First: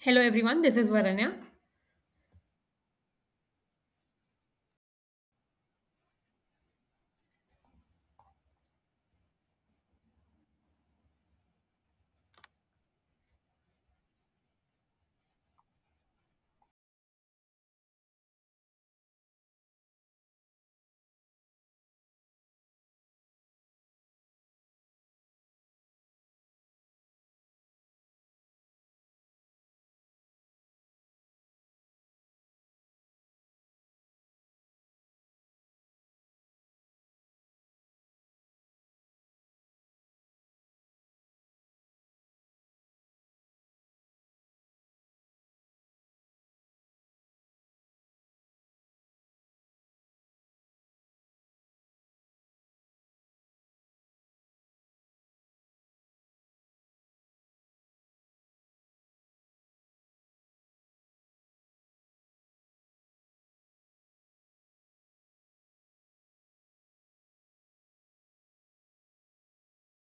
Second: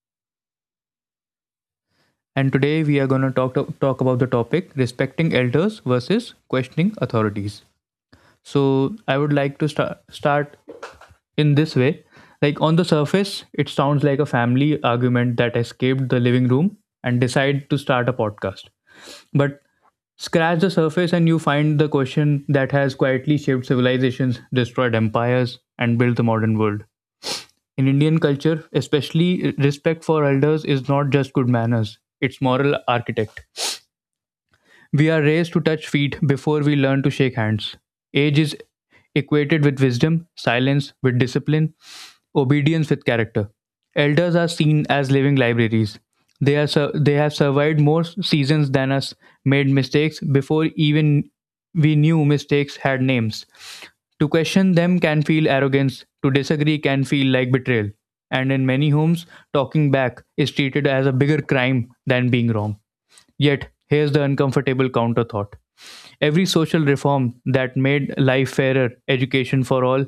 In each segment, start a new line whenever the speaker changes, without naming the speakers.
Hello, everyone. This is Varanya.
and today we are going to talk about the topic respecting elders versus questioning authorities. So, I would like to start in this way, like on the surface it sounds like a family argument that escaped the living room and decided to start a podcast, but scratch the surface and you find the question that has quietly shaped civilizations, destroyed empires, and built the modern world. In Indian culture especially, respect for elders is not just good manners, it's moral architect. We are raised to touch feet before we learn to shake hands. Age is equated with wisdom, silence with discipline, obedience with character. Elders are seen as living libraries. They have survived more seasons than us, made mistakes before even we knew mistakes had names. To question them can feel arrogance, to disagree can feel like betrayal. And in many homes, talking back is treated as a bigger crime than being wrong. Yet, here's the uncomfortable counter thought. Every social reform that made life fairer, education for all,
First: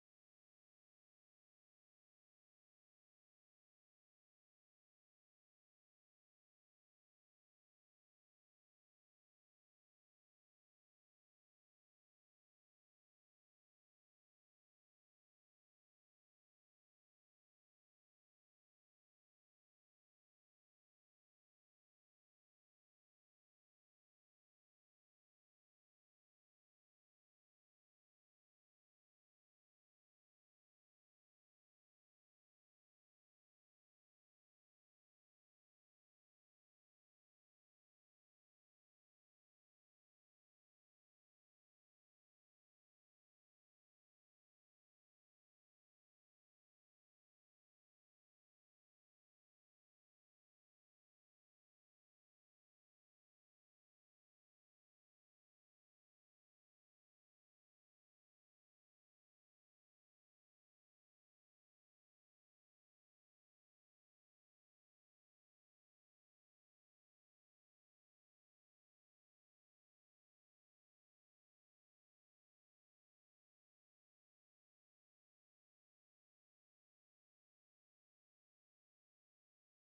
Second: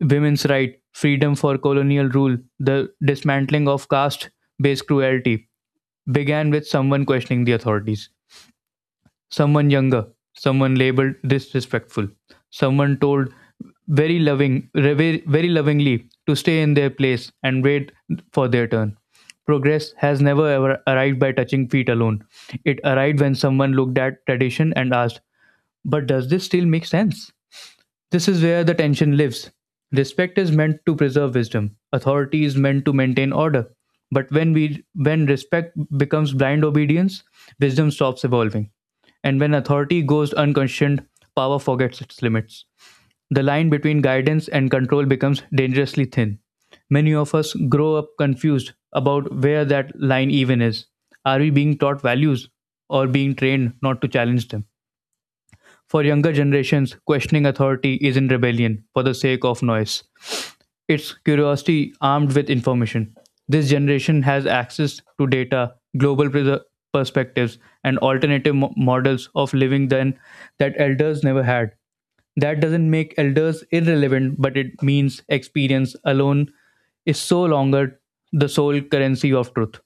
women's right, freedom for colonial rule, the dismantling of caste based cruelty, began with someone questioning the authorities. Someone younger, someone labeled disrespectful, someone told very loving, very lovingly to stay in their place and wait for their turn. Progress has never ever arrived by touching feet alone. It arrived when someone looked at tradition and asked, but does this still make sense? This is where the tension lives. Respect is meant to preserve wisdom, authority is meant to maintain order. But when respect becomes blind obedience, wisdom stops evolving. And when authority goes unquestioned, power forgets its limits. The line between guidance and control becomes dangerously thin. Many of us grow up confused about where that line even is. Are we being taught values or being trained not to challenge them? For younger generations, questioning authority isn't rebellion for the sake of noise. It's curiosity armed with information. This generation has access to data, perspectives, and models of living then that elders never had. That doesn't make elders irrelevant, but it means experience alone is so longer the sole currency of truth.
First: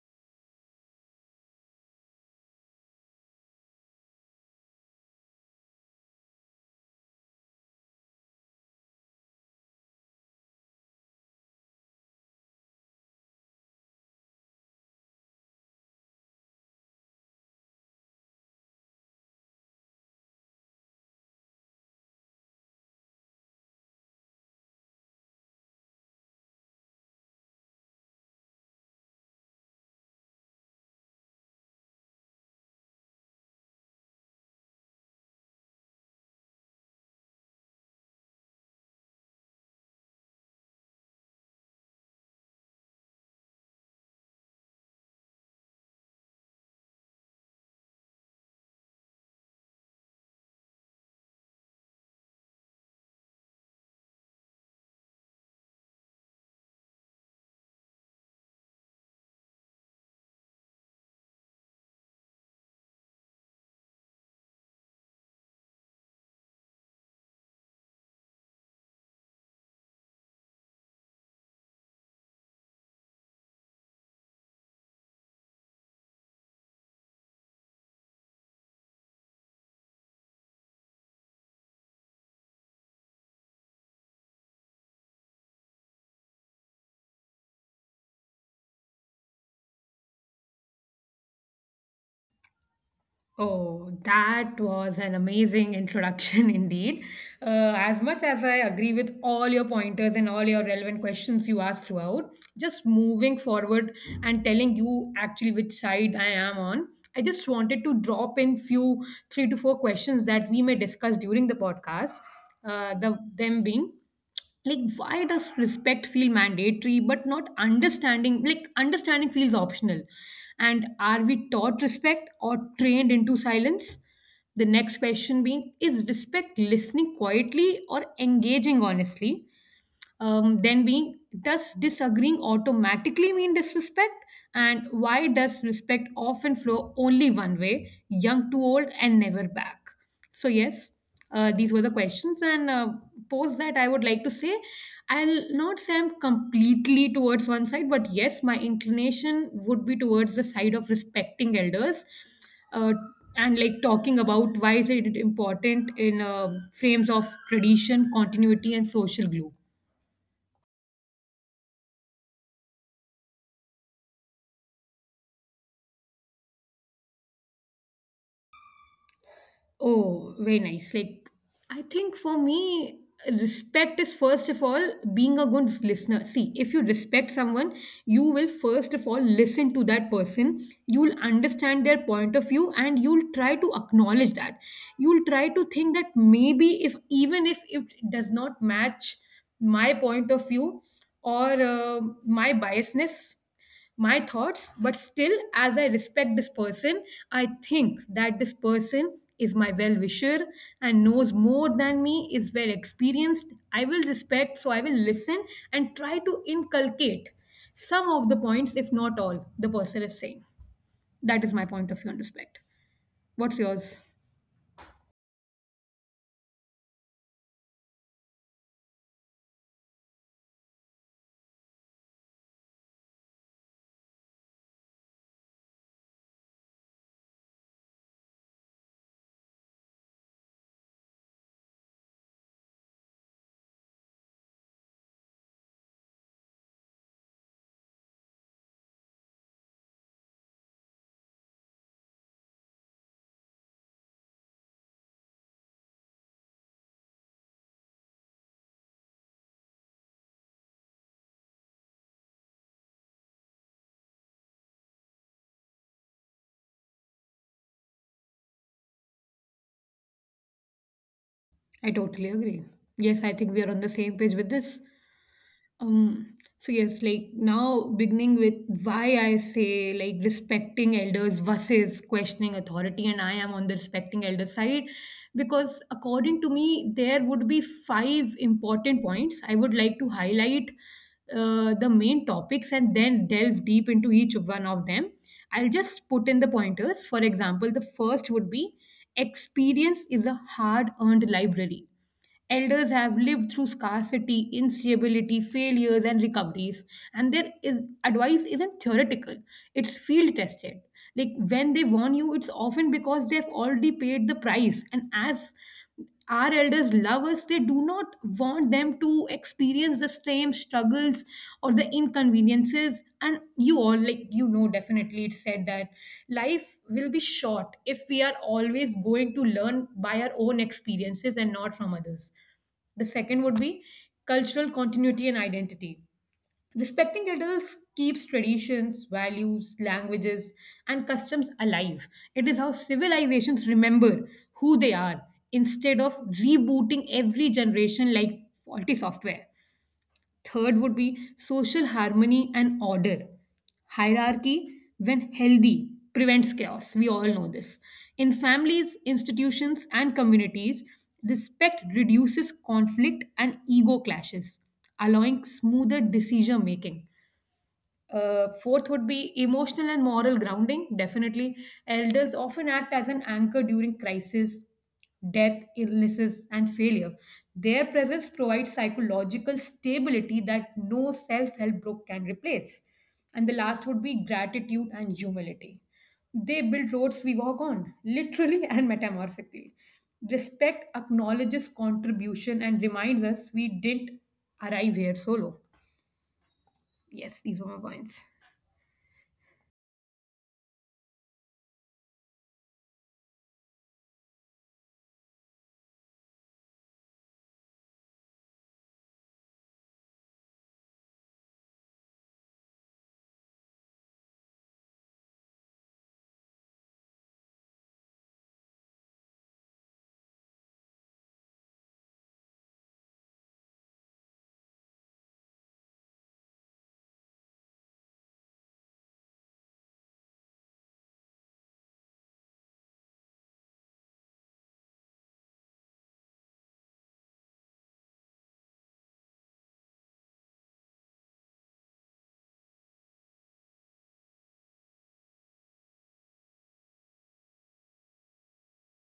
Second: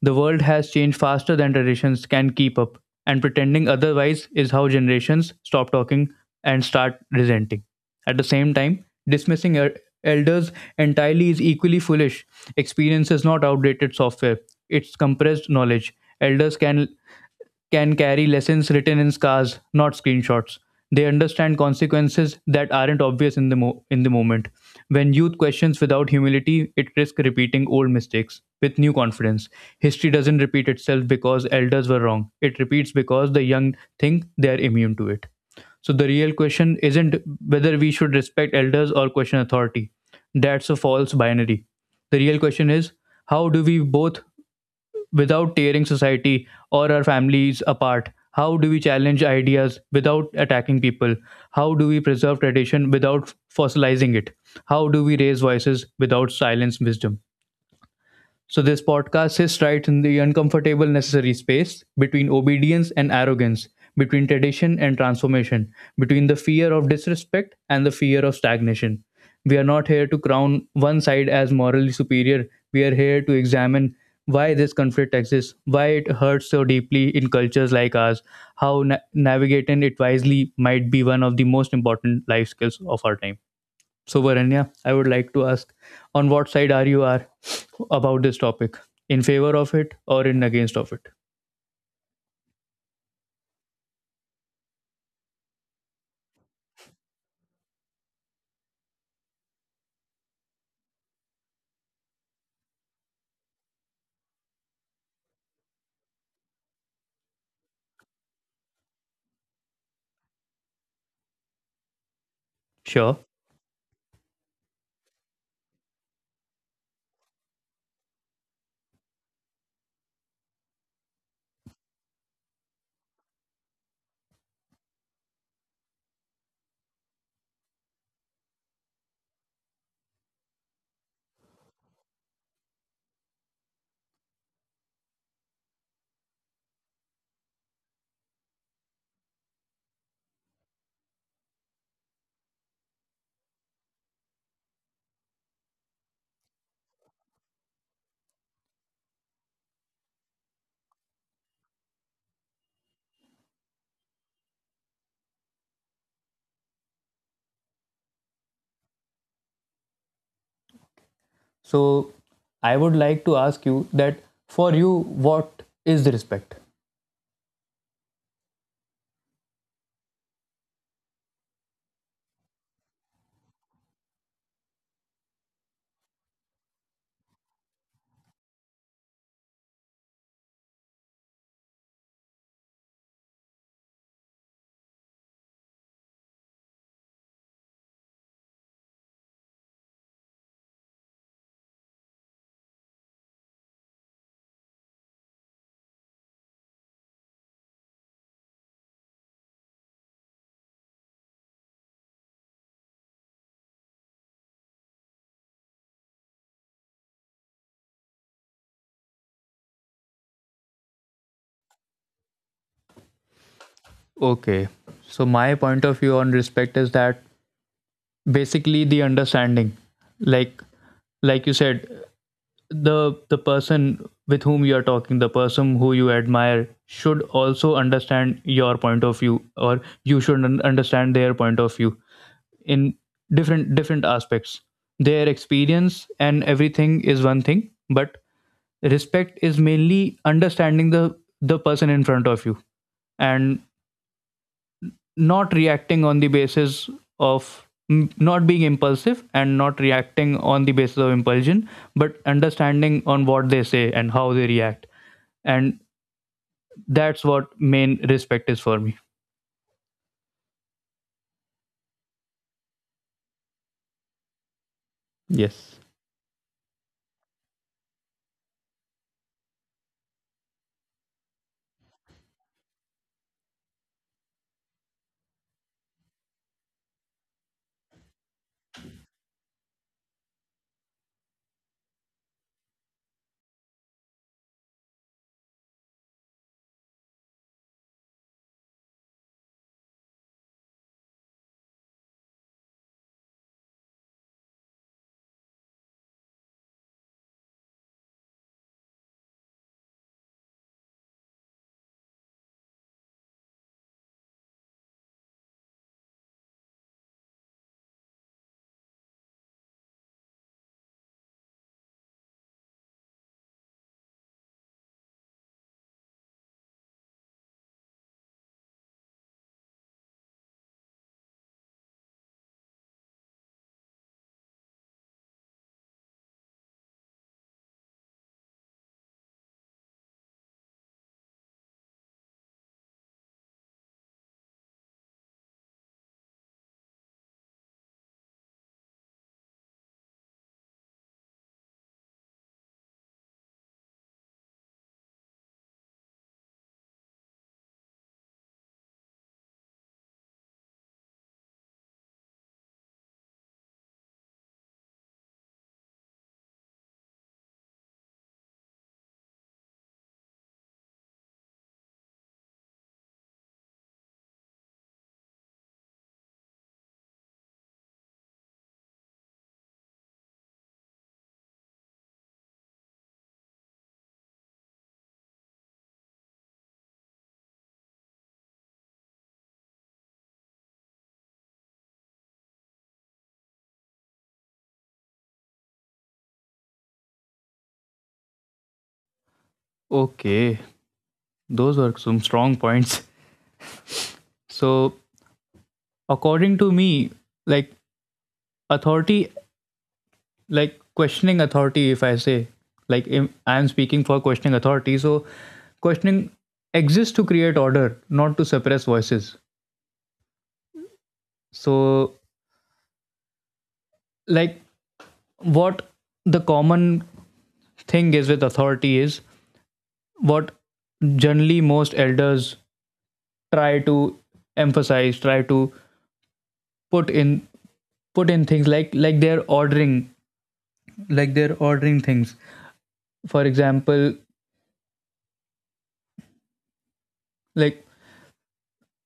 The world has changed faster than traditions can keep up, and pretending otherwise is how generations stop talking and start resenting. At the same time, elders entirely is equally foolish. Experience is not outdated software, it's compressed knowledge. Elders can carry lessons written in scars, not screenshots. They understand consequences that aren't obvious in the moment. When youth questions without humility, it risks repeating old mistakes with new confidence. History doesn't repeat itself because elders were wrong. It repeats because the young think they are immune to it. So the real question isn't whether we should respect elders or question authority. That's a false binary. The real question is, how do we both, without tearing society or our families apart, how do we challenge ideas without attacking people? How do we preserve tradition without fossilizing it? How do we raise voices without silence wisdom? So, this podcast sits right in the uncomfortable necessary space between obedience and arrogance, between tradition and transformation, between the fear of disrespect and the fear of stagnation. We are not here to crown one side as morally superior. We are here to examine why this conflict exists, why it hurts so deeply in cultures like ours, how navigating it wisely might be one of the most important life skills of our time. So, Varanya, I would like to ask, on what side are you are about this topic? In favor of it or in against of it?
Oh, that was an amazing introduction indeed. As much as I agree with all your pointers and all your relevant questions you asked throughout, just moving forward and telling you actually which side I am on, I just wanted to drop in few three to four questions that we may discuss during the podcast. The
Sure.
them being like, why does respect feel mandatory but not understanding, like understanding feels optional? And are we taught respect or trained into silence? The next question being, is respect listening quietly or engaging honestly? Then being, does disagreeing automatically mean disrespect? And why does respect often flow only one way, young to old, and never back? So yes, these were the questions, and post that I would like to say I'll not say I'm completely towards one side, but yes, my inclination would be towards the side of respecting elders. Uh, and like talking about why is it important in frames of tradition, continuity, and social glue.
So, I would like to ask you that, for you, what is respect?
Oh, very nice. Like, I think for me, respect is first of all being a good listener. See, if you respect someone, you will first of all listen to that person. You'll understand their point of view and you'll try to acknowledge that. You'll try to think that maybe if even if it does not match my point of view, or my biasness, my thoughts, but still as I respect this person, I think that this person is my well wisher and knows more than me, is well experienced, I will respect, so I will listen and try to inculcate some of the points, if not all, the person is saying. That is my point of view on respect. What's yours?
Okay. So, my point of view on respect is that basically the understanding, like like you said, the person with whom you are talking, the person who you admire should also understand your point of view, or you should understand their point of view in different different aspects. Their experience and everything is one thing, but respect is mainly understanding the person in front of you, and not reacting on the basis of, not being impulsive and not reacting on the basis of impulsion, but understanding on what they say and how they react, and that's what main respect is for me.
I totally agree. Yes, I think we are on the same page with this.
Yes.
So yes, like now beginning with why I say like respecting elders versus questioning authority, and I am on the respecting elder side, because according to me there would be five important points I would like to highlight. The main topics, and then delve deep into each one of them. I'll just put in the pointers. For example, the first would be experience is a hard earned library. Elders have lived through scarcity, instability, failures, and recoveries. And advice isn't theoretical, it's field tested. Like when they warn you, it's often because they've already paid the price. And as our elders love us, they do not want them to experience the same struggles or the inconveniences. And you all, like, you know, definitely it said that life will be short if we are always going to learn by our own experiences and not from others. The second would be cultural continuity and identity. Respecting elders keeps traditions, values, languages, and customs alive. It is how civilizations remember who they are instead of rebooting every generation like faulty software. Third would be social harmony and order. Hierarchy, when healthy, prevents chaos. We all know this. In families, institutions, and communities, respect reduces conflict and ego clashes, allowing smoother decision making. Fourth would be emotional and moral grounding. Definitely, elders often act as an anchor during crisis, death, illnesses, and failure. Their presence provides psychological stability that no self help group can replace. And the last would be gratitude and humility. They build roads we walk on, literally and metamorphically. Respect acknowledges contribution and reminds us we didn't arrive here solo. Yes, these were my points.
Okay, those were some strong points. So, according to me, like authority, like questioning authority, if I say, like I am speaking for questioning authority, so questioning exists to create order, not to suppress voices. So, like what the common thing is with authority is, what generally most elders try to emphasize, try to put in put in things like they're ordering, like they're ordering things. For example, like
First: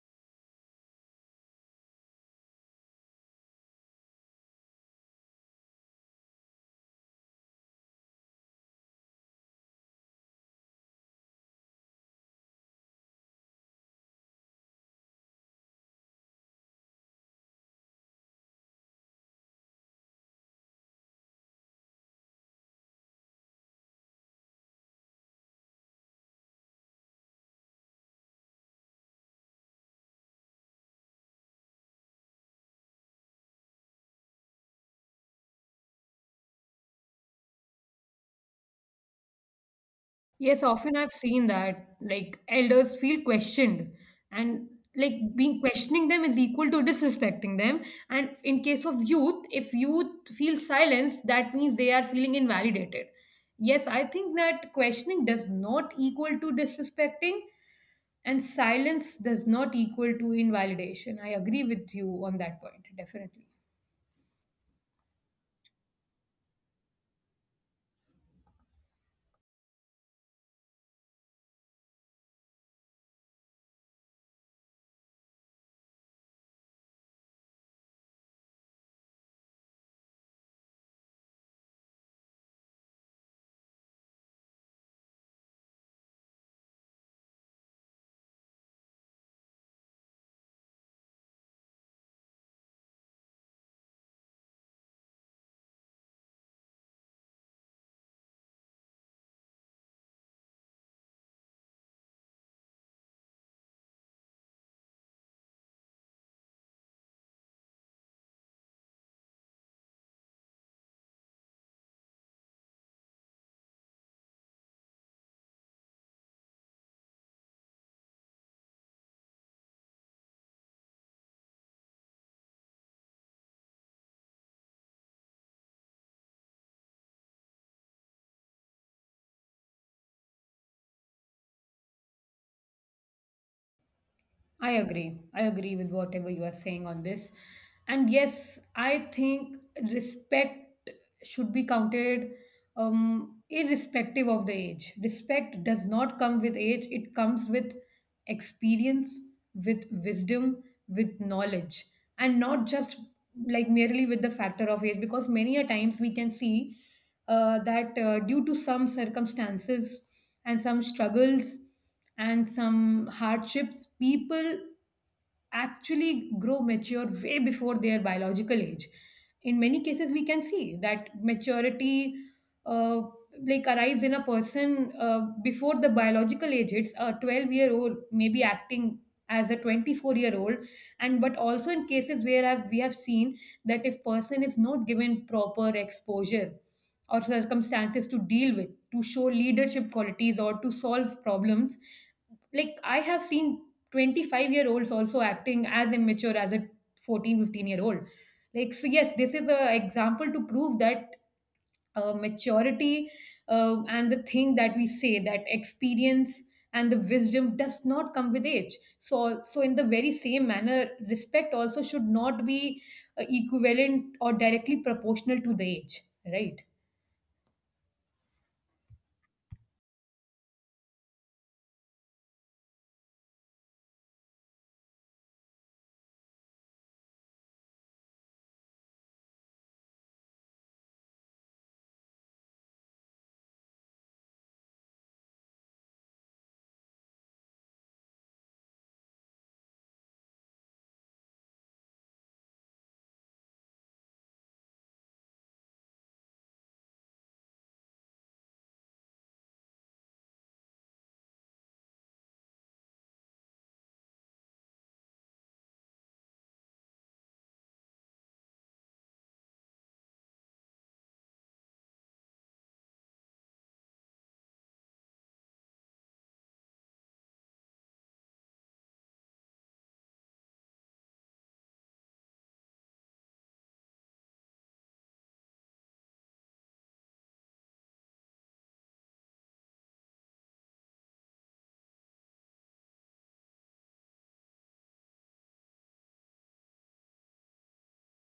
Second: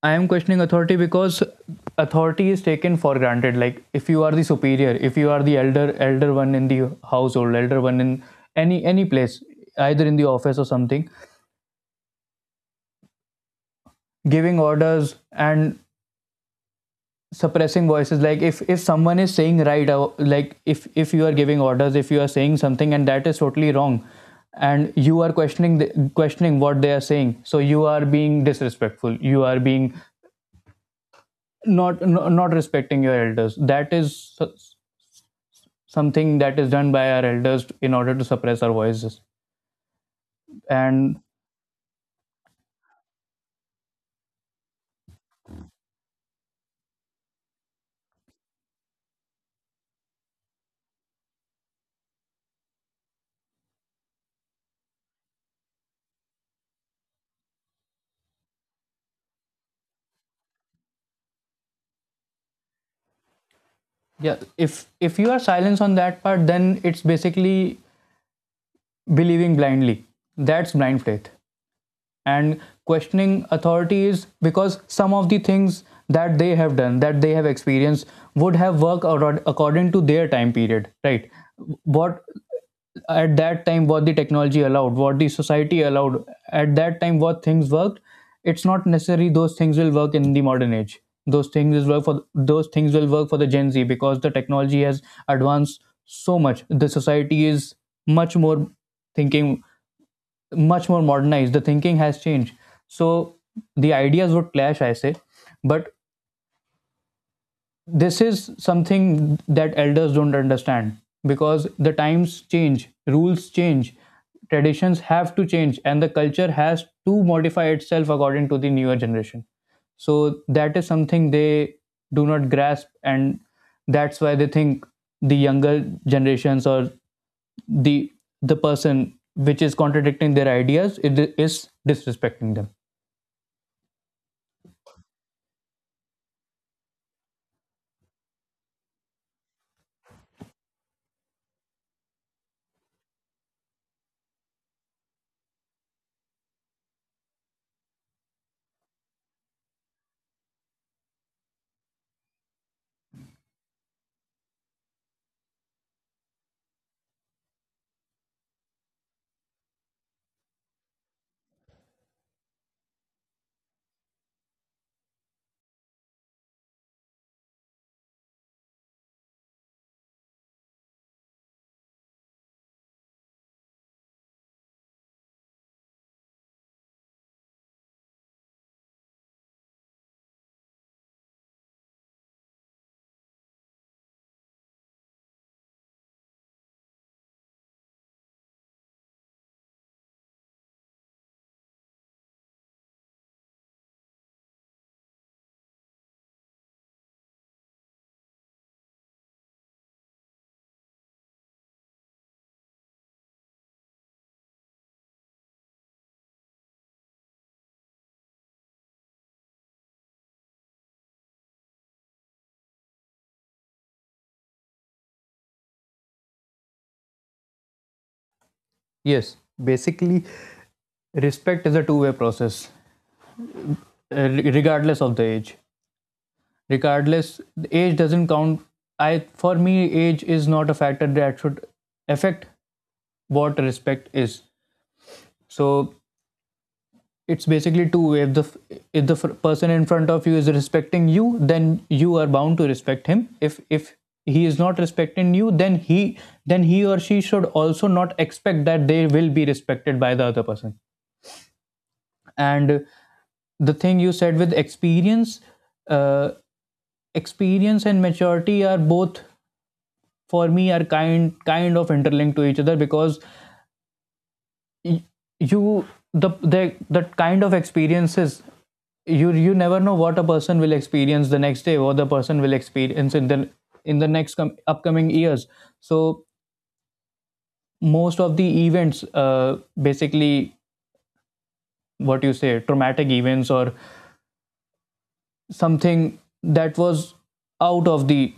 I am questioning authority because authority is taken for granted. Like if you are the superior, if you are the elder one in the household, elder one in any place, either in the office or something, giving orders and suppressing voices. Like if someone is saying right, like if you are giving orders, if you are saying something and that is totally wrong, and you are questioning questioning what they are saying, so you are being disrespectful, you are being not respecting your elders. That is something that is done by our elders in order to suppress our voices.
Yes, often I've
And
seen that like elders feel questioned and like being questioning them is equal to disrespecting them. And in case of youth, if youth feel silenced, that means they are feeling invalidated. Yes, I think that questioning does not equal to disrespecting, and silence does not equal to invalidation. I agree with you on that point, definitely.
yeah, if if you are silence on that part, then it's basically believing blindly, that's blind faith. And questioning authorities, because some of the things that they have done, that they have experienced, would have worked according to their time period, right? What at that time, what the technology allowed, what the society allowed at that time, what things worked, it's not necessary those things will work in the modern age. Those things will work for the Gen Z because the technology has advanced so much, the society is much more thinking, much more modernized, the thinking has changed. So the ideas would clash, I say. But this is something that elders don't understand, because the times change, rules change, traditions have to change, and the culture has to modify itself according to the newer generation. So that is something they do not grasp, and that's why they think the younger generations, or the the person which is contradicting their ideas, it is disrespecting them.
I agree. I agree with whatever you are saying on this. And yes, I think respect should be counted, irrespective of the age. Respect does not come with age, it comes with experience, with wisdom, with knowledge, and not just like merely with the factor of age, because many a times we can see that due to some circumstances and some struggles and some hardships, people actually grow mature way before their biological age. In many cases, we can see that maturity uh, like arrives in a person before the biological age. It's a 12-year-old year old maybe acting as a 24-year-old year old. And but also in cases where we have seen that if person is not given proper exposure or circumstances to deal with, to show leadership qualities or to solve problems, like I have seen 25-year-olds year olds also acting as immature as a 14, 15-year old. Like, so yes, this is a example to prove that maturity, and the thing that we say that experience and the wisdom does not come with age, so so in the very same manner, respect also should not be equivalent or directly proportional to the age, right?
Yes, basically, respect is a two-way process regardless of the age. Regardless, the age doesn't count. I, for me, age is not a factor that should affect what respect is. So it's basically two way. If the if the person in front of you is respecting you, then you are bound to respect him. If he is not respecting you, then he or she should also not expect that they will be respected by the other person. And the thing you said with experience, uh, experience and maturity are both, for me, are kind of interlinked to each other, because you, the that kind of experiences, you never know what a person will experience the next day, what the person will experience in the upcoming years. So most of the events basically, what you say, traumatic events, or something that was out of the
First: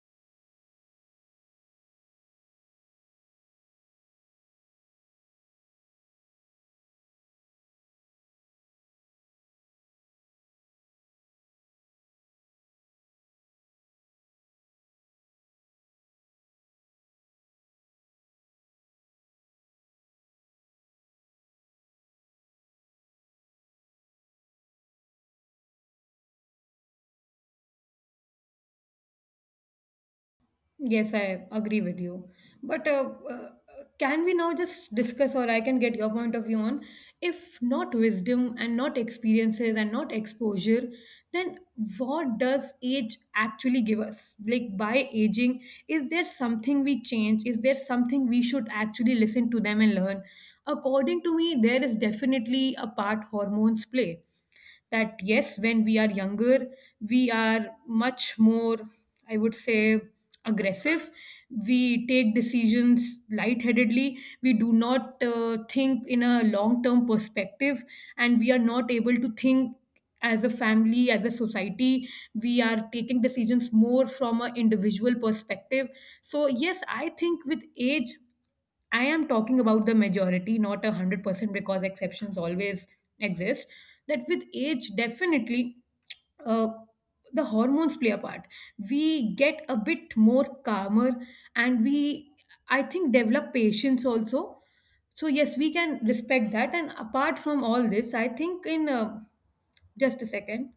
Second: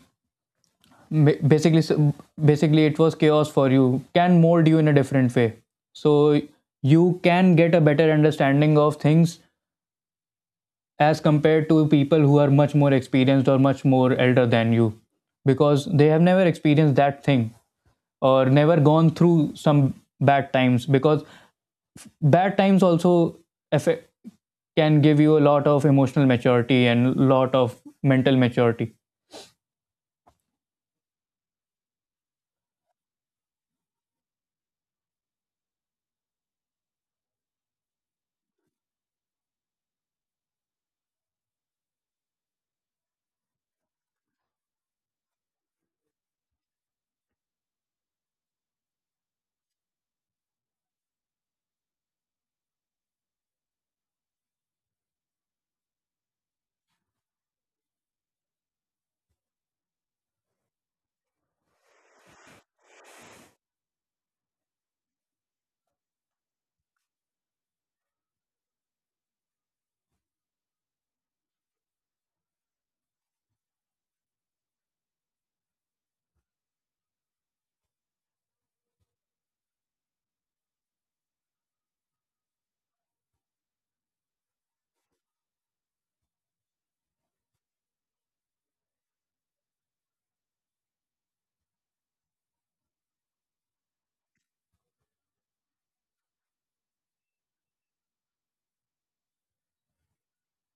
basically, so, basically it was chaos for you, can mold you in a different way. So you can get a better understanding of things as compared to people who are much more experienced or much more elder than you, because they have never experienced that thing, or never gone through some bad times. Because bad times also affect, can give you a lot of emotional maturity and a lot of mental maturity.
Yes, I agree with you. But can we now just discuss, or I can get your point of view on, if not wisdom and not experiences and not exposure, then what does age actually give us? Like by aging, is there something we change? Is there something we should actually listen to them and learn? According to me, there is definitely a part hormones play. That yes, when we are younger, we are much more, I would say, aggressive. We take decisions lightheadedly, we do not think in a long term perspective, and we are not able to think as a family, as a society. We are taking decisions more from an individual perspective. So yes, I think with age, I am talking about the majority, not 100%, because exceptions always exist. That with age, definitely, uh, the hormones play a part. We get a bit more calmer, and we, I think, develop patience also. So yes, we can respect that. And apart from all this, I think in just a second.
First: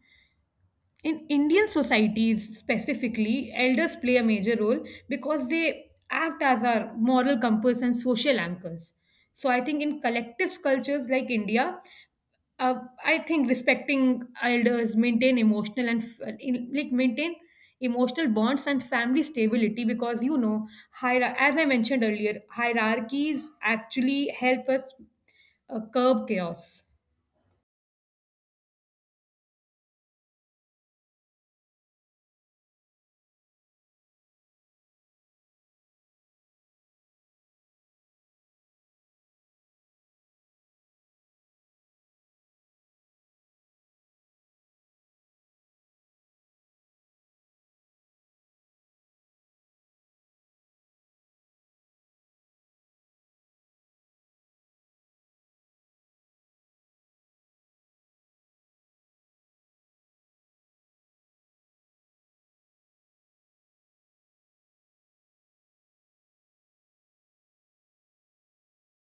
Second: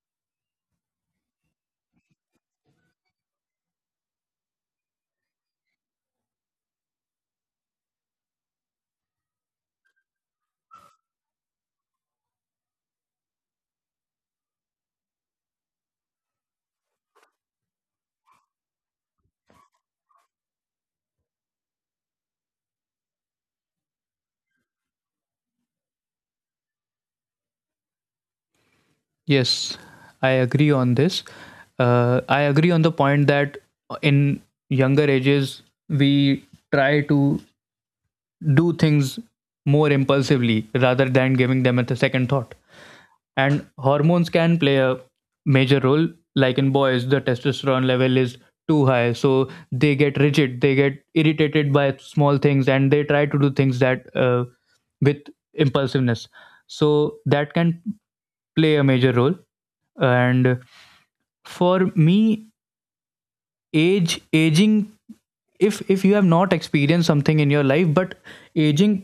In Indian societies specifically, elders play a major role because they act as our moral compass and social anchors. So I think in collective cultures like India, uh, I think respecting elders maintain emotional and like maintain emotional bonds and family stability, because you know, as I mentioned earlier, hierarchies actually help us curb chaos.
Yes, I agree on this. I agree on the point that in younger ages we try to do things more impulsively rather than giving them a second thought. And hormones can play a major role. Like in boys, the testosterone level is too high, so they get rigid, they get irritated by small things, and they try to do things that with impulsiveness. So that can play a major role. And for me, age aging if you have not experienced something in your life, but aging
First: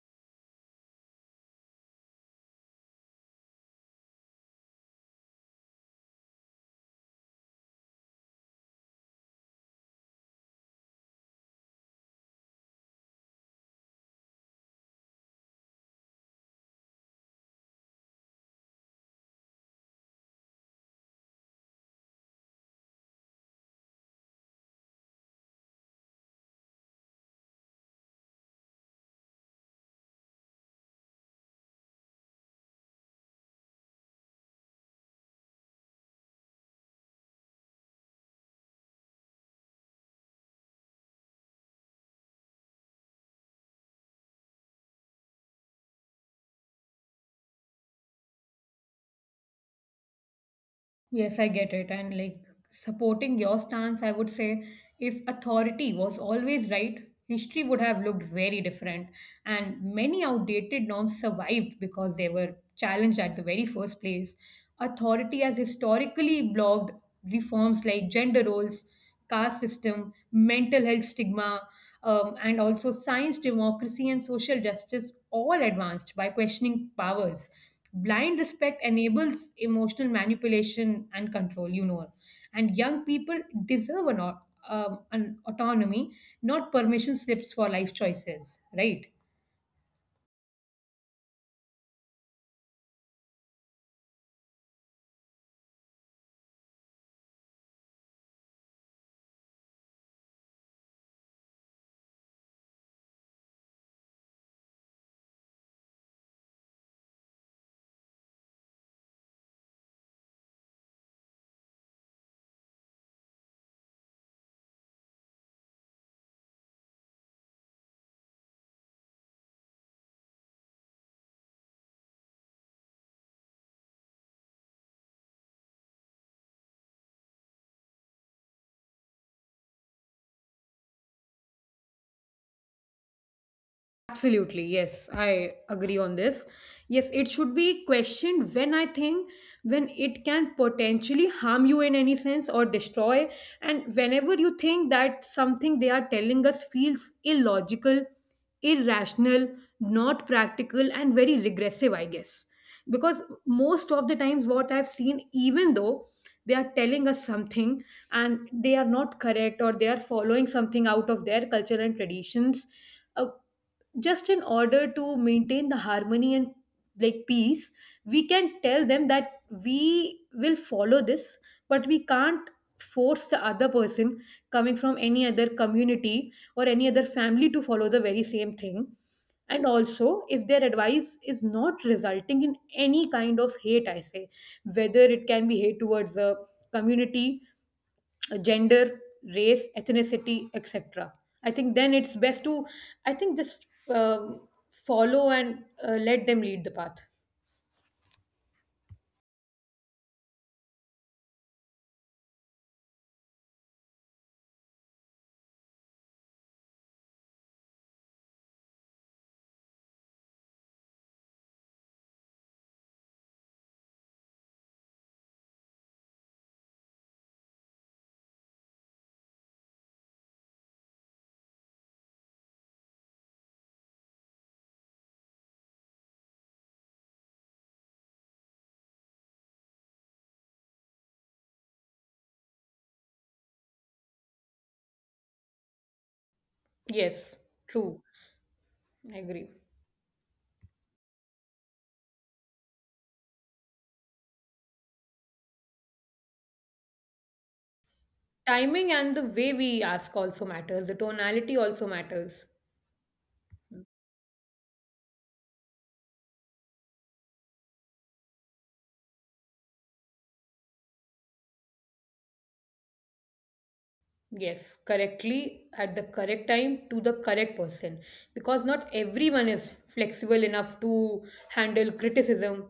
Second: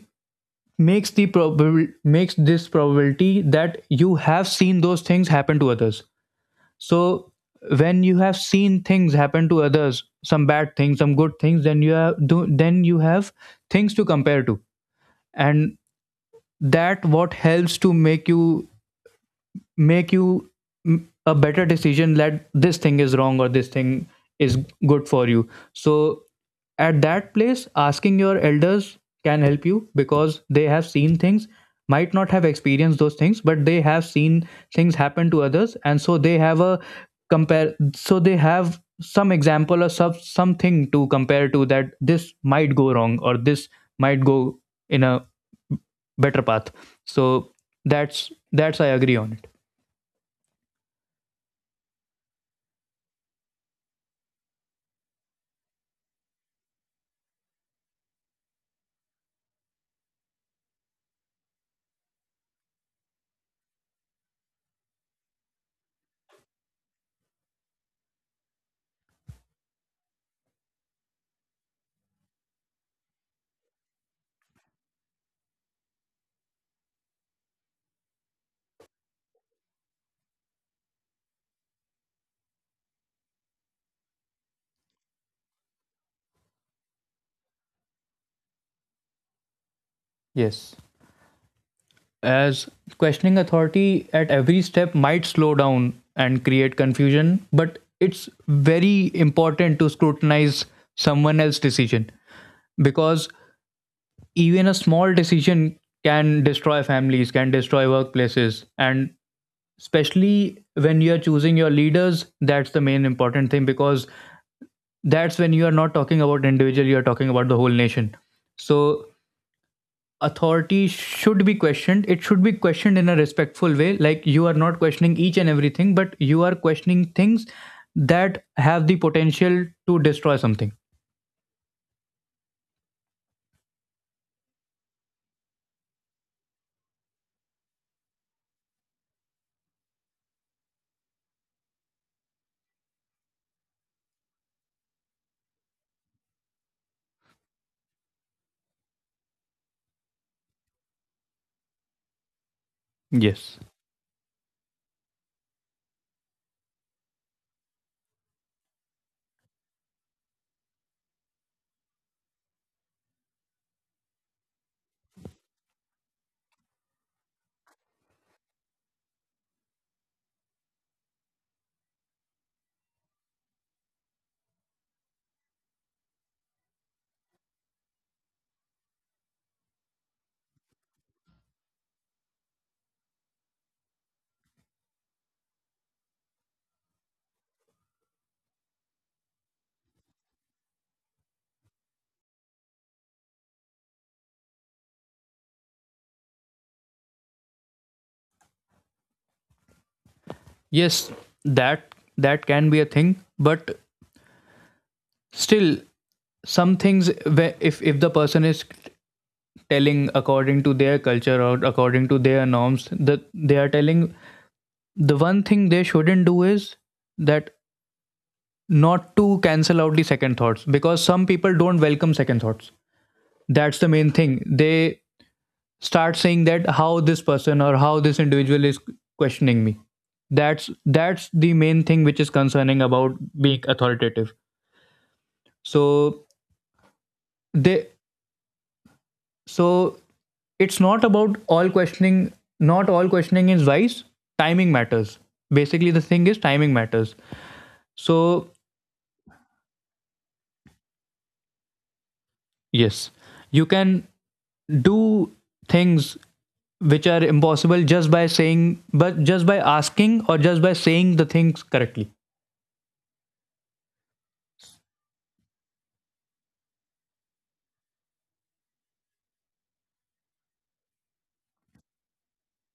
makes the probable makes this probability that you have seen those things happen to others. So when you have seen things happen to others, some bad things, some good things, then then you have things to compare to, and that what helps to make you a better decision, that this thing is wrong or this thing is good for you. So at that place, asking your elders can help you because they have seen things, might not have experienced those things, but they have seen things happen to others, and so they have a compare, so they have some example, or something to compare to, that this might go wrong or this might go in a better path. So that's I agree on it.
Yes, I get it. And like supporting your stance, I would say if authority was always right, history would have looked very different. And many outdated norms survived because they were challenged at the very first place. Authority has historically blocked reforms like gender roles, caste system, mental health stigma, and also science, democracy, and social justice, all advanced by questioning powers. Blind respect enables emotional manipulation and control, you know, and young people deserve an autonomy, not permission slips for life choices, right?
Yes. As questioning authority at every step might slow down and create confusion, but it's very important to scrutinize someone else's decision, because even a small decision can destroy families, can destroy workplaces, and especially when you're choosing your leaders, that's the main important thing, because that's when you are not talking about individual, you're talking about the whole nation. So authority should be questioned, it should be questioned in a respectful way, like you are not questioning each and everything, but you are questioning things that have the potential to destroy something.
Absolutely, yes, I agree on this. Yes, it should be questioned when I think, when it can potentially harm you in any sense or destroy, and whenever you think that something they are telling us feels illogical, irrational, not practical, and very regressive, I guess. Because
Yes.
most of the times, what I've seen, even though they are telling us something and they are not correct, or they are following something out of their culture and traditions, uh, just in order to maintain the harmony and like peace, we can tell them that we will follow this, but we can't force the other person coming from any other community or any other family to follow the very same thing. And also if their advice is not resulting in any kind of hate, I say, whether it can be hate towards the community, gender, race, ethnicity, etc., I think then it's best to, I think, just follow and let them lead the path.
Yes, that can be a thing, but still, some things where, if the person is telling according to their culture or according to their norms, that they are telling, the one thing they shouldn't do is that, not to cancel out the second thoughts, because some people don't welcome second thoughts. That's the main thing. They start saying that how this person or how this individual is questioning me. That's the main thing which is concerning about being authoritative. So
Yes,
they
true. I agree.
so it's not about all questioning, not all questioning is wise. Timing matters. Basically the thing is timing matters. So
Timing and the way we ask also matters. The tonality also matters.
yes, you can do things which are impossible just by saying, but just by asking or just by saying the things correctly.
Yes, correctly at the correct time to the correct person, because not everyone is flexible enough to handle criticism.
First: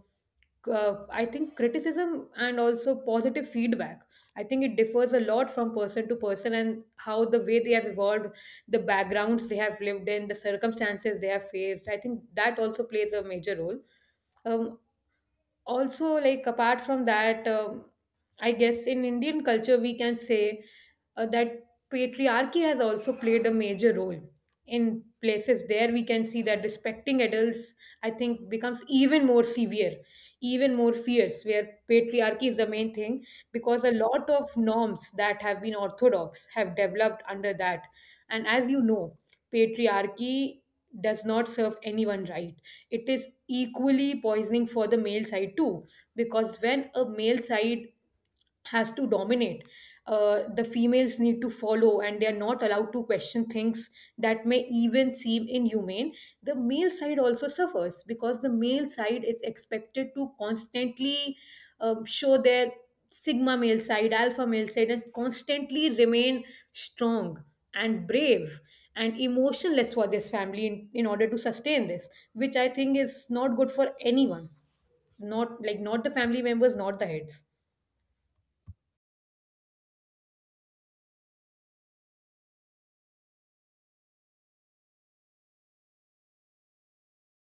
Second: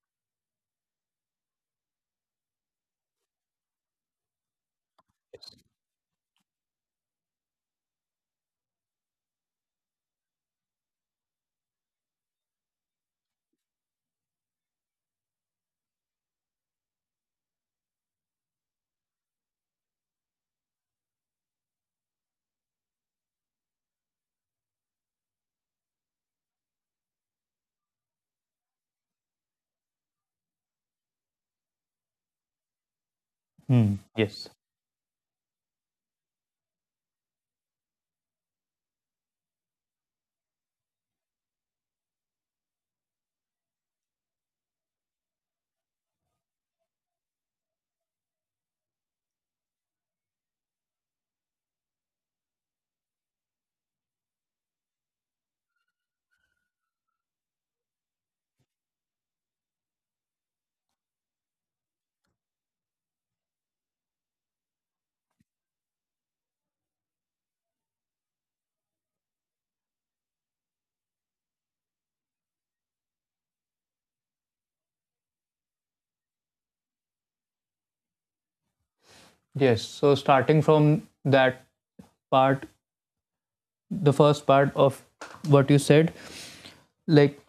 I think criticism and also positive feedback, I think it differs a lot from person to person and how the way they have evolved, the backgrounds they have lived in, the circumstances they have faced. I think that also plays a major role. Um, also like apart from that I guess in Indian culture we can say that patriarchy has also played a major role in places. There we can see that respecting adults, I think, becomes even more severe, even more fierce where patriarchy is the main thing, because a
Hmm.
lot
Yes.
of norms that have been orthodox have developed under that. And as you know, patriarchy does not serve anyone right. It is equally poisoning for the male side too, because when a male side has to dominate. The females need to follow, and they are not allowed to question things that may even seem inhumane. The male side also suffers because the male side is expected to constantly show their sigma male side, alpha male side, and constantly remain strong and brave and emotionless for this family in order to sustain this, which I think is not good for anyone. Not like not the family members, not the heads.
Yes, so starting from that part, the first part of what you said, like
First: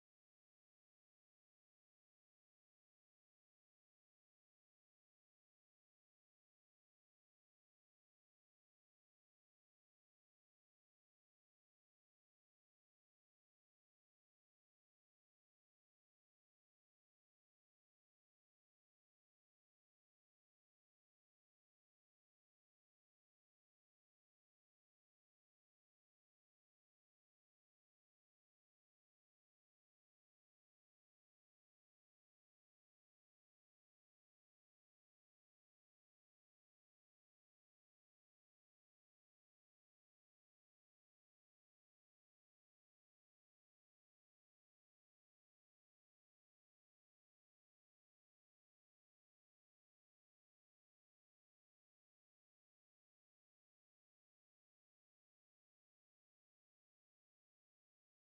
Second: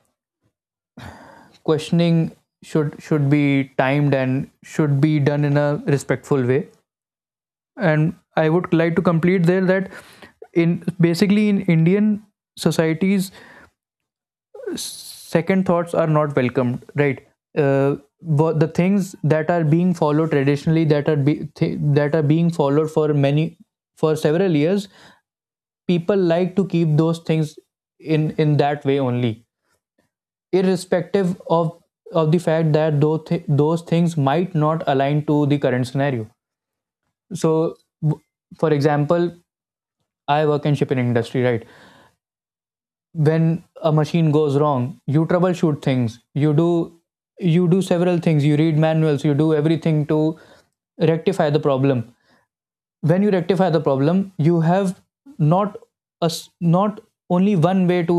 questioning should be timed and should be done in a respectful way. And I would like to complete there, that in basically in Indian societies, second thoughts are not welcomed, right? uh, but the things that are being followed traditionally, that are being followed for many, for several years, people like to keep those things in that way only, irrespective of the fact that those things might not align to the current scenario. So for example, I work in shipping industry, right? When a machine goes wrong, you troubleshoot things, you do several things, you read manuals, you do everything to rectify the problem. When you rectify the problem, you have not a s not only one way to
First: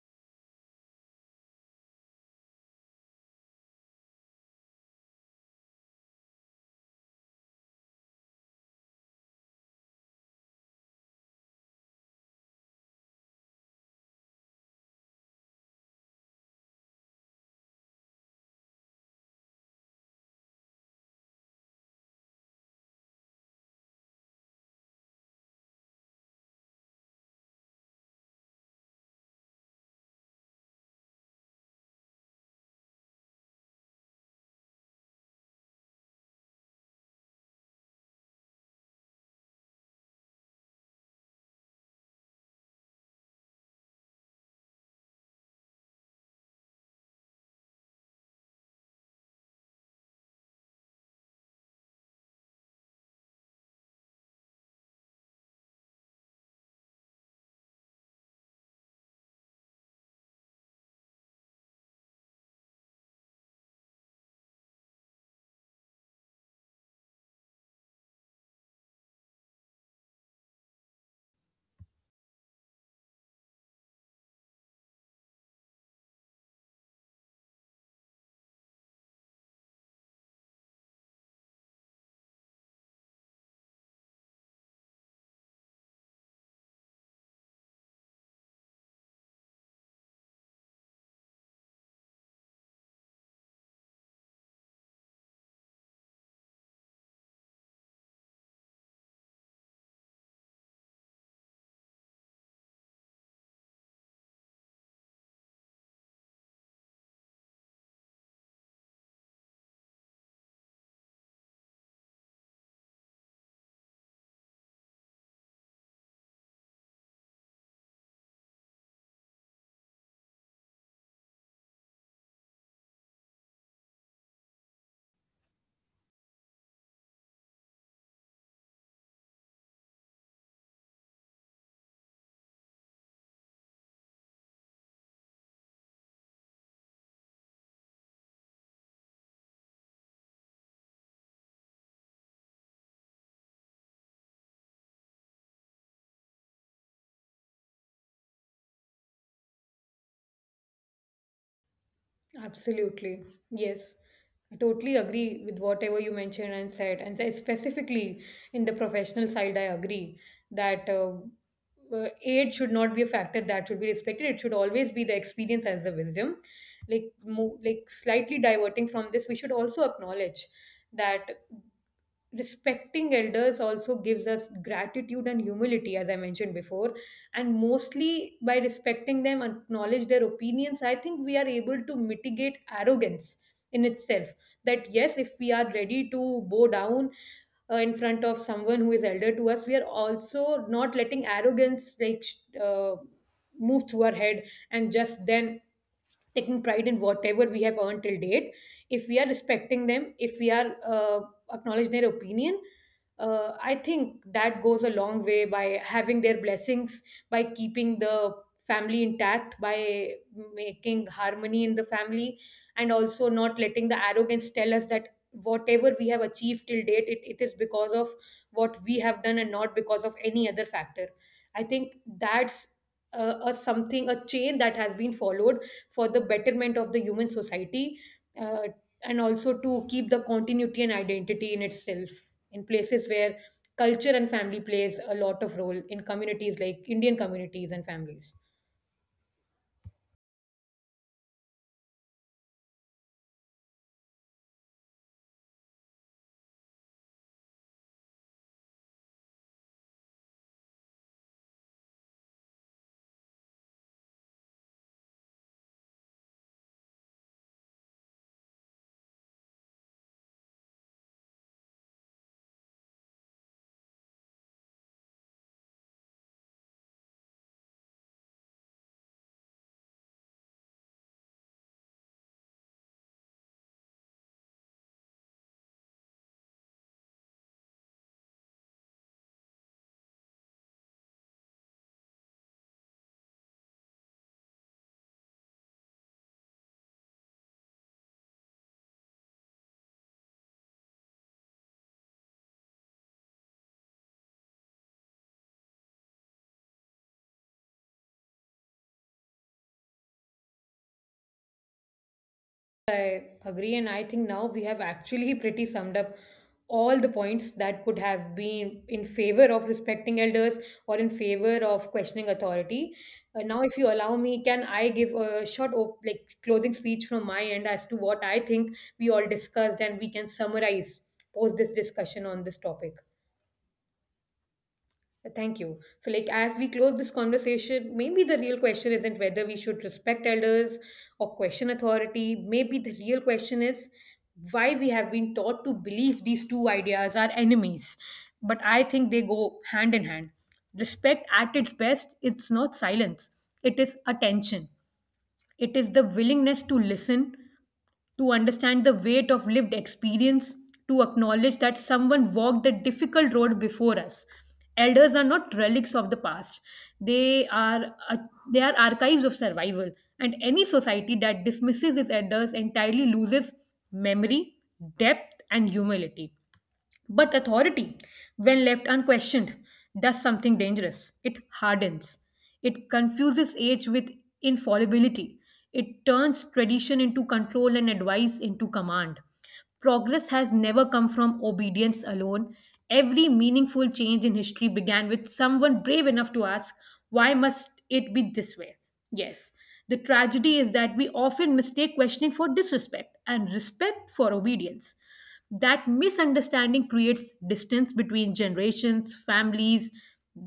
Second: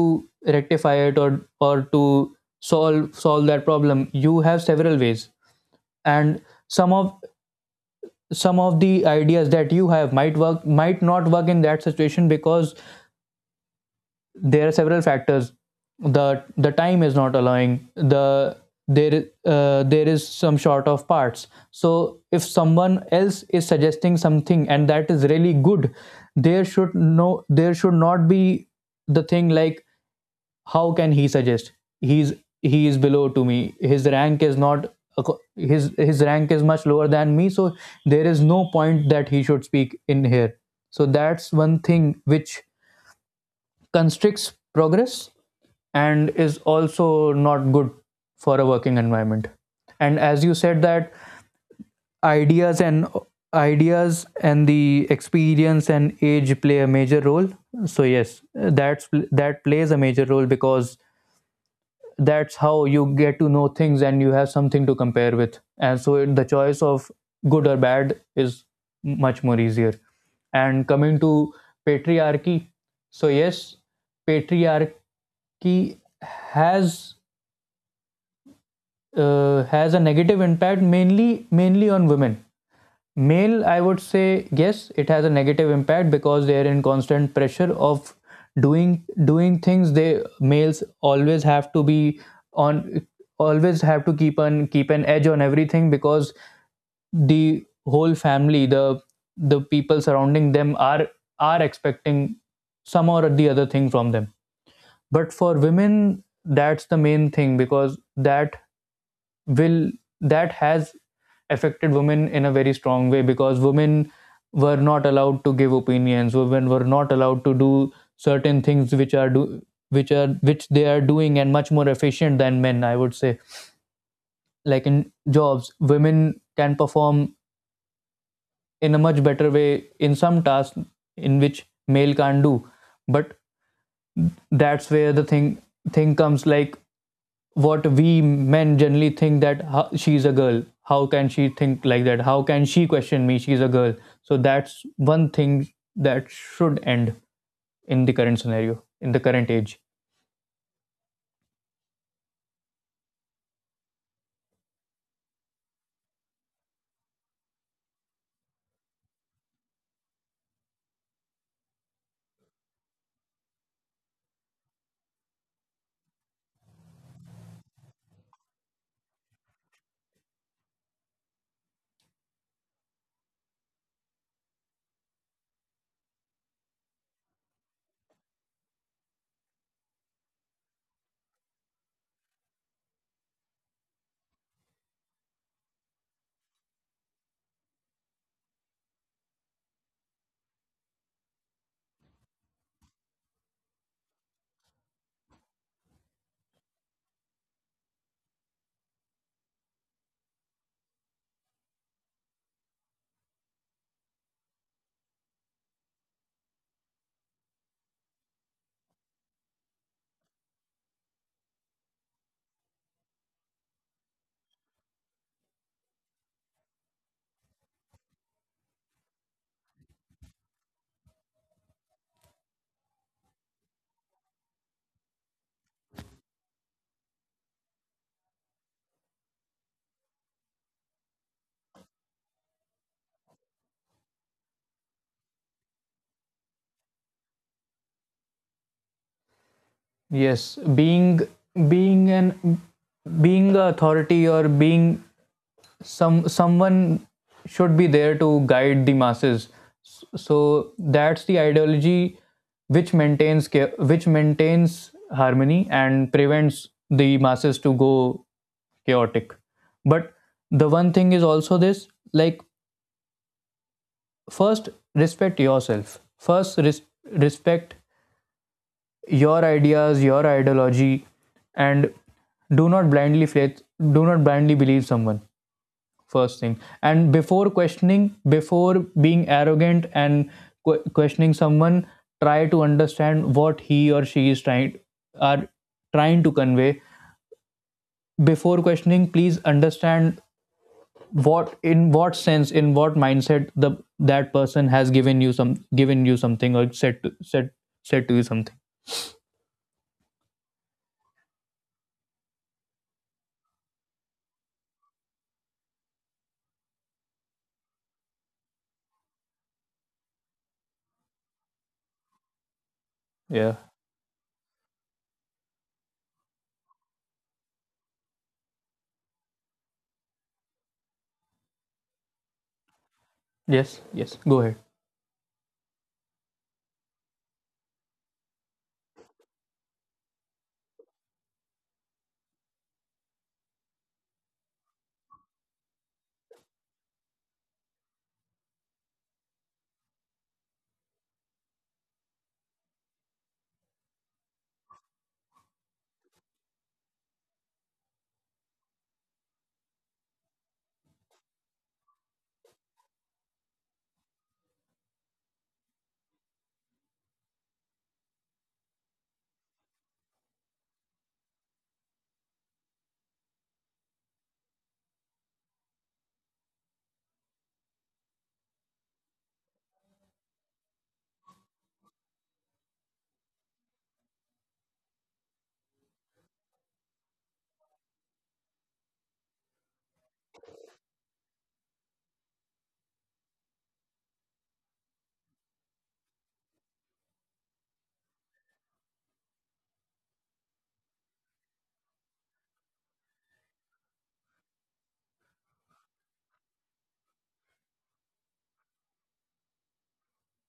rectify it, or to solve that problem, you have several ways. And some of some of the ideas that you have might work, might not work in that situation, because there are several factors. The time is not allowing the, there is some short of parts. So if someone else is suggesting something and that is really good, there should not be the thing like, how can he suggest? he's he is below to me, his rank is not his rank is much lower than me, so there is no point that he should speak in here. So that's one thing which constricts progress and is also not good for a working environment. And as you said, that ideas and ideas and the experience and age play a major role. So yes, that plays a major role, because that's how you get to know things, and you have something to compare with, and so the choice of good or bad is much more easier. And coming to patriarchy, so yes, patriarchy has has a negative impact, mainly on women. Male, I would say yes, it has a negative impact, because they are in constant pressure of doing things. They, males always have to be on, always have to keep on, keep an edge on everything, because the whole family, the people surrounding them are expecting some or the other thing from them. But for women, that's the main thing, because will that has affected women in a very strong way, because women were not allowed to give opinions, women were not allowed to do certain things which are do which are, which they are doing, and much more efficient than men, I would say. Like in jobs, women can perform in a much better way in some tasks in which male can't do. But that's where the thing comes, like, what we men generally think, that how, she's a girl, how can she think like that, how can she question me, she's a girl. So that's one thing that should end in the current scenario, in the current age.
Absolutely. Yes. I totally agree with whatever you mentioned and said. And so specifically in the professional side, I agree that age should not be a factor that should be respected. It should always be the experience as the wisdom. Like, like slightly diverting from this, we should also acknowledge that respecting elders also gives us gratitude and humility, as I mentioned before, and mostly by respecting them, acknowledge their opinions. I think we are able to mitigate arrogance in itself, that yes, if we are ready to bow down in front of someone who is elder to us, we are also not letting arrogance, uh, move through our head and just then taking pride in whatever we have earned till date. If we are respecting them, if we are acknowledging their opinion, I think that goes a long way by having their blessings, by keeping the family intact, by making harmony in the family, and also not letting the arrogance tell us that whatever we have achieved till date, it is because of what we have done and not because of any other factor. I think that's a something, a chain that has been followed for the betterment of the human society, uh, and also to keep the continuity and identity in itself in places where culture and family plays a lot of role in communities like Indian communities and families.
Yes, being an being a authority, or being someone should be there to guide the masses. So that's the ideology which maintains, which maintains harmony and prevents the masses to go chaotic. But the one thing is also this, like, first, respect yourself, first res- respect your ideas, your ideology, and do not blindly faith, do not blindly believe someone. First thing, and before questioning, before being arrogant and questioning someone, try to understand what he or she is trying are trying to convey. Before questioning, please understand what in what sense, in what mindset the, that person has given you something, or said to you something.
I agree, and I think now we have actually pretty summed up all the points that could have been in favor of respecting elders or in favor of questioning authority.
Yeah.
Now, if you allow me, can I give a short, like, closing speech from my end as to what I think we all discussed, and we can summarize post this discussion on this topic?
Yes, yes, go ahead.
Thank you. So, like, as we close this conversation, maybe the real question isn't whether we should respect elders or question authority. Maybe the real question is why we have been taught to believe these two ideas are enemies. But I think they go hand in hand. Respect at its best, it's not silence, it is attention. It is the willingness to listen, to understand the weight of lived experience, to acknowledge that someone walked a difficult road before us. Elders are not relics of the past. They are uh, they are archives of survival. And any society that dismisses its elders entirely loses memory, depth, and humility. But authority, when left unquestioned, does something dangerous. It hardens. It confuses age with infallibility. It turns tradition into control and advice into command. Progress has never come from obedience alone. Every meaningful change in history began with someone brave enough to ask, why must it be this way? Yes, the tragedy is that we often mistake questioning for disrespect and respect for obedience. That misunderstanding creates distance between generations, families,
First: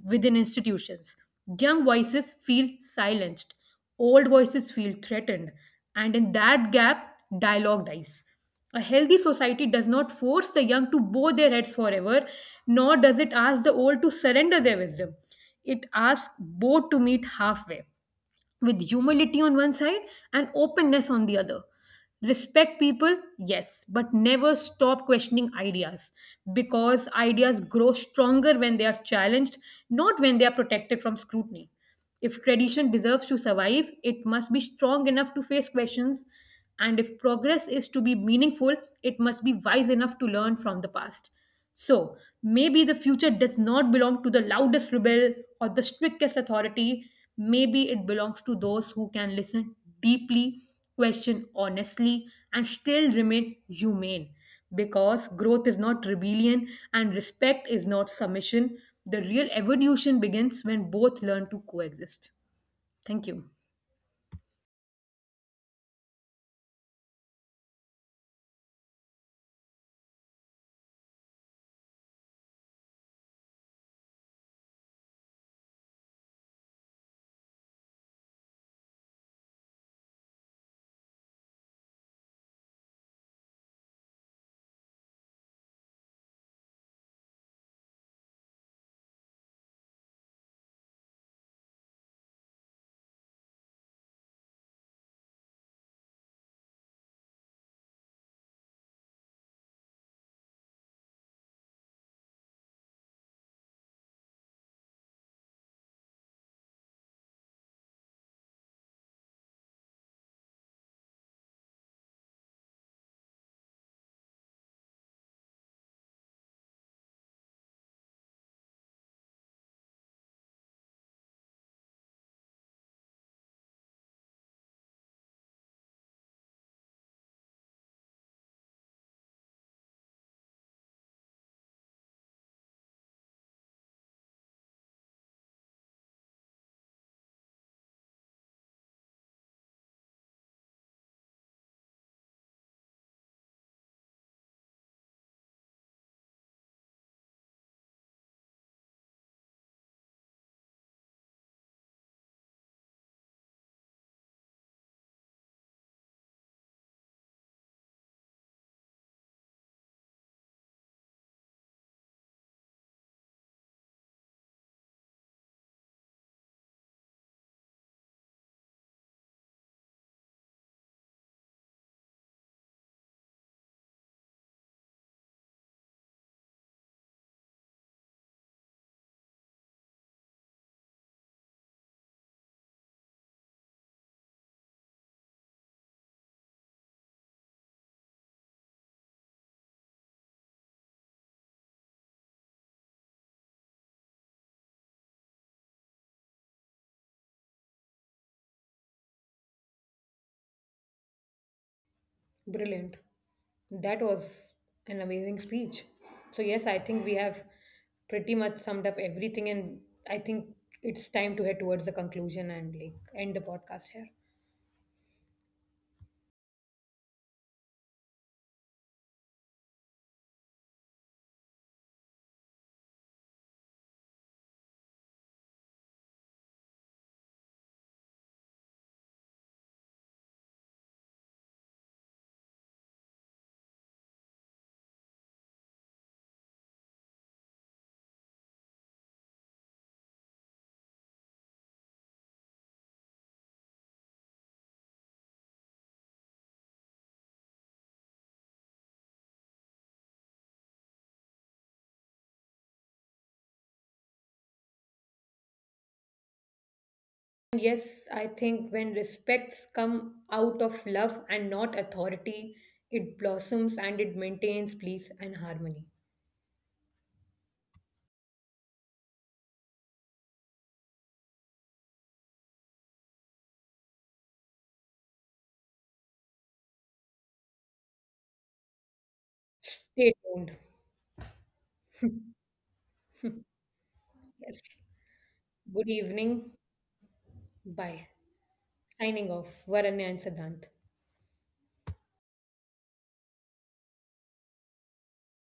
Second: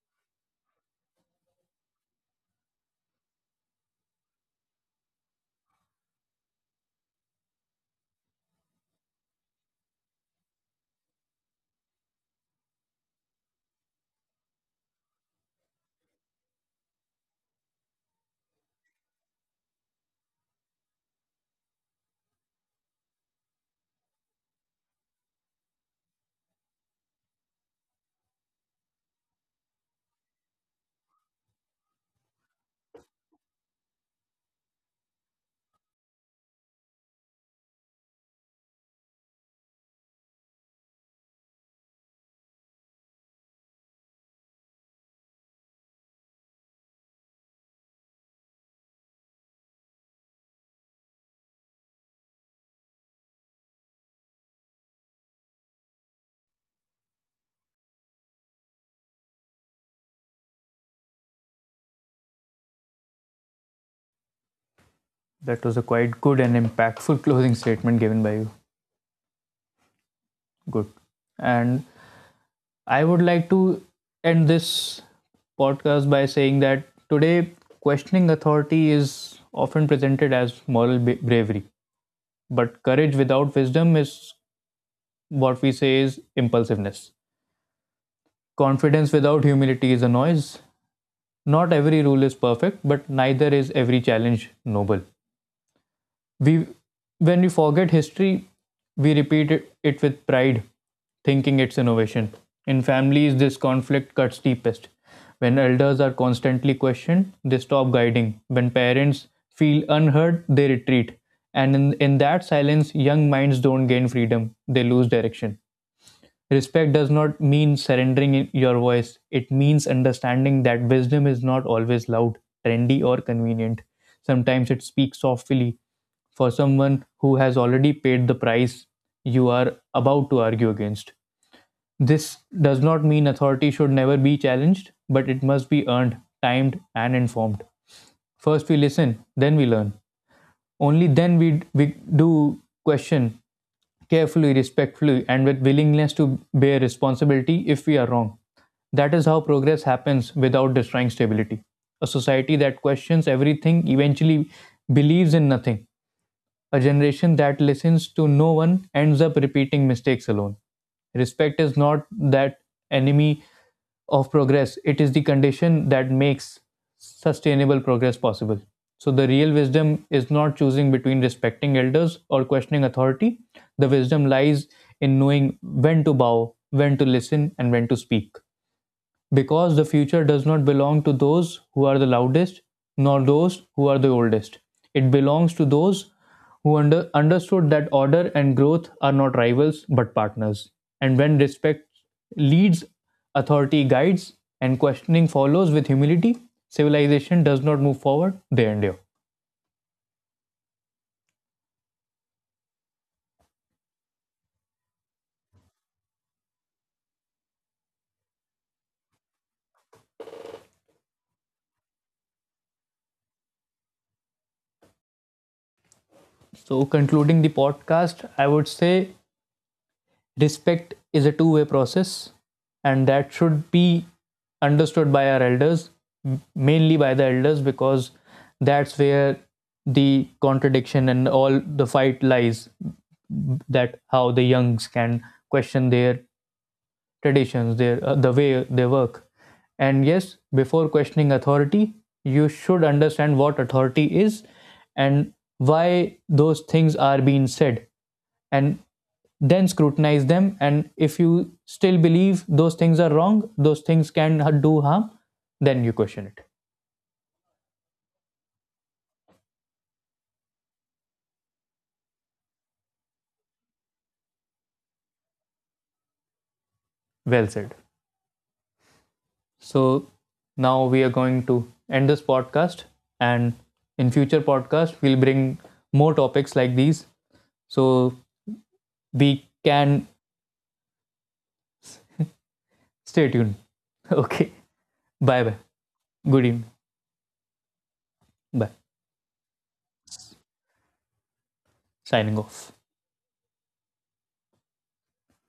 within institutions. Young voices feel silenced, old voices feel threatened, and in that gap, dialogue dies. A healthy society does not force the young to bow their heads forever, nor does it ask the old to surrender their wisdom. It asks both to meet halfway, with humility on one side and openness on the other. Respect people, yes, but never stop questioning ideas, because ideas grow stronger when they are challenged, not when they are protected from scrutiny. If tradition deserves to survive, it must be strong enough to face questions, and if progress is to be meaningful, it must be wise enough to learn from the past. So, maybe the future does not belong to the loudest rebel or the strictest authority. Maybe it belongs to those who can listen deeply, question honestly, and still remain humane. Because growth is not rebellion and respect is not submission. The real evolution begins when both learn to coexist. Thank you.
That was a quite good and impactful closing statement given by you. Good. And I would like to end this podcast by saying that, today, questioning authority is often presented as moral bravery, but courage without wisdom is, what we say, is impulsiveness. Confidence without humility is a noise. Not every rule is perfect, but neither is every challenge noble. We When we forget history, we repeat it with pride, thinking it's innovation. In families, this conflict cuts deepest. When elders are constantly questioned, they stop guiding. When parents feel unheard, they retreat. And in that silence, young minds don't gain freedom, they lose direction. Respect does not mean surrendering your voice. It means understanding that wisdom is not always loud, trendy, or convenient. Sometimes it speaks softly, for someone who has already paid the price you are about to argue against. This does not mean authority should never be challenged, but it must be earned, timed, and informed. First, we listen, then we learn. Only then we do question, carefully, respectfully, and with willingness to bear responsibility if we are wrong. That is how progress happens without destroying stability. A society that questions everything eventually believes in nothing. A generation that listens to no one ends up repeating mistakes alone. Respect is not that enemy of progress, it is the condition that makes sustainable progress possible. So, the real wisdom is not choosing between respecting elders or questioning authority. The wisdom lies in knowing when to bow, when to listen, and when to speak, because the future does not belong to those who are the loudest, nor those who are the oldest. It belongs to those who understood that order and growth are not rivals but partners. And when respect leads, authority guides, and questioning follows with humility, civilization does not move forward, they endure.
Brilliant. That was an amazing speech. So, yes, I think we have pretty much summed up everything, and I think it's time to head towards the conclusion and like end the podcast here.
So, concluding the podcast, I would say respect is a two-way process, and that should be understood by our elders, mainly by the elders, because that's where the contradiction and all the fight lies, that how the youngs can question their traditions, their the way they work. And yes, before questioning authority, you should understand what authority is, and why those things are being said, and then scrutinize them. And if you still believe those things are wrong, those things can do harm, then you question it.
And yes, I think when respects come out of love and not authority, it blossoms and it maintains peace and harmony.
Well said. So now we are going to end this podcast, and in future podcast we'll bring more topics like these. So we can
Stay tuned.
stay tuned. Okay.
Yes.
Bye bye.
Good
Good
evening.
evening.
Bye.
Bye.
Signing off. Varanya and Siddhant.
Signing off.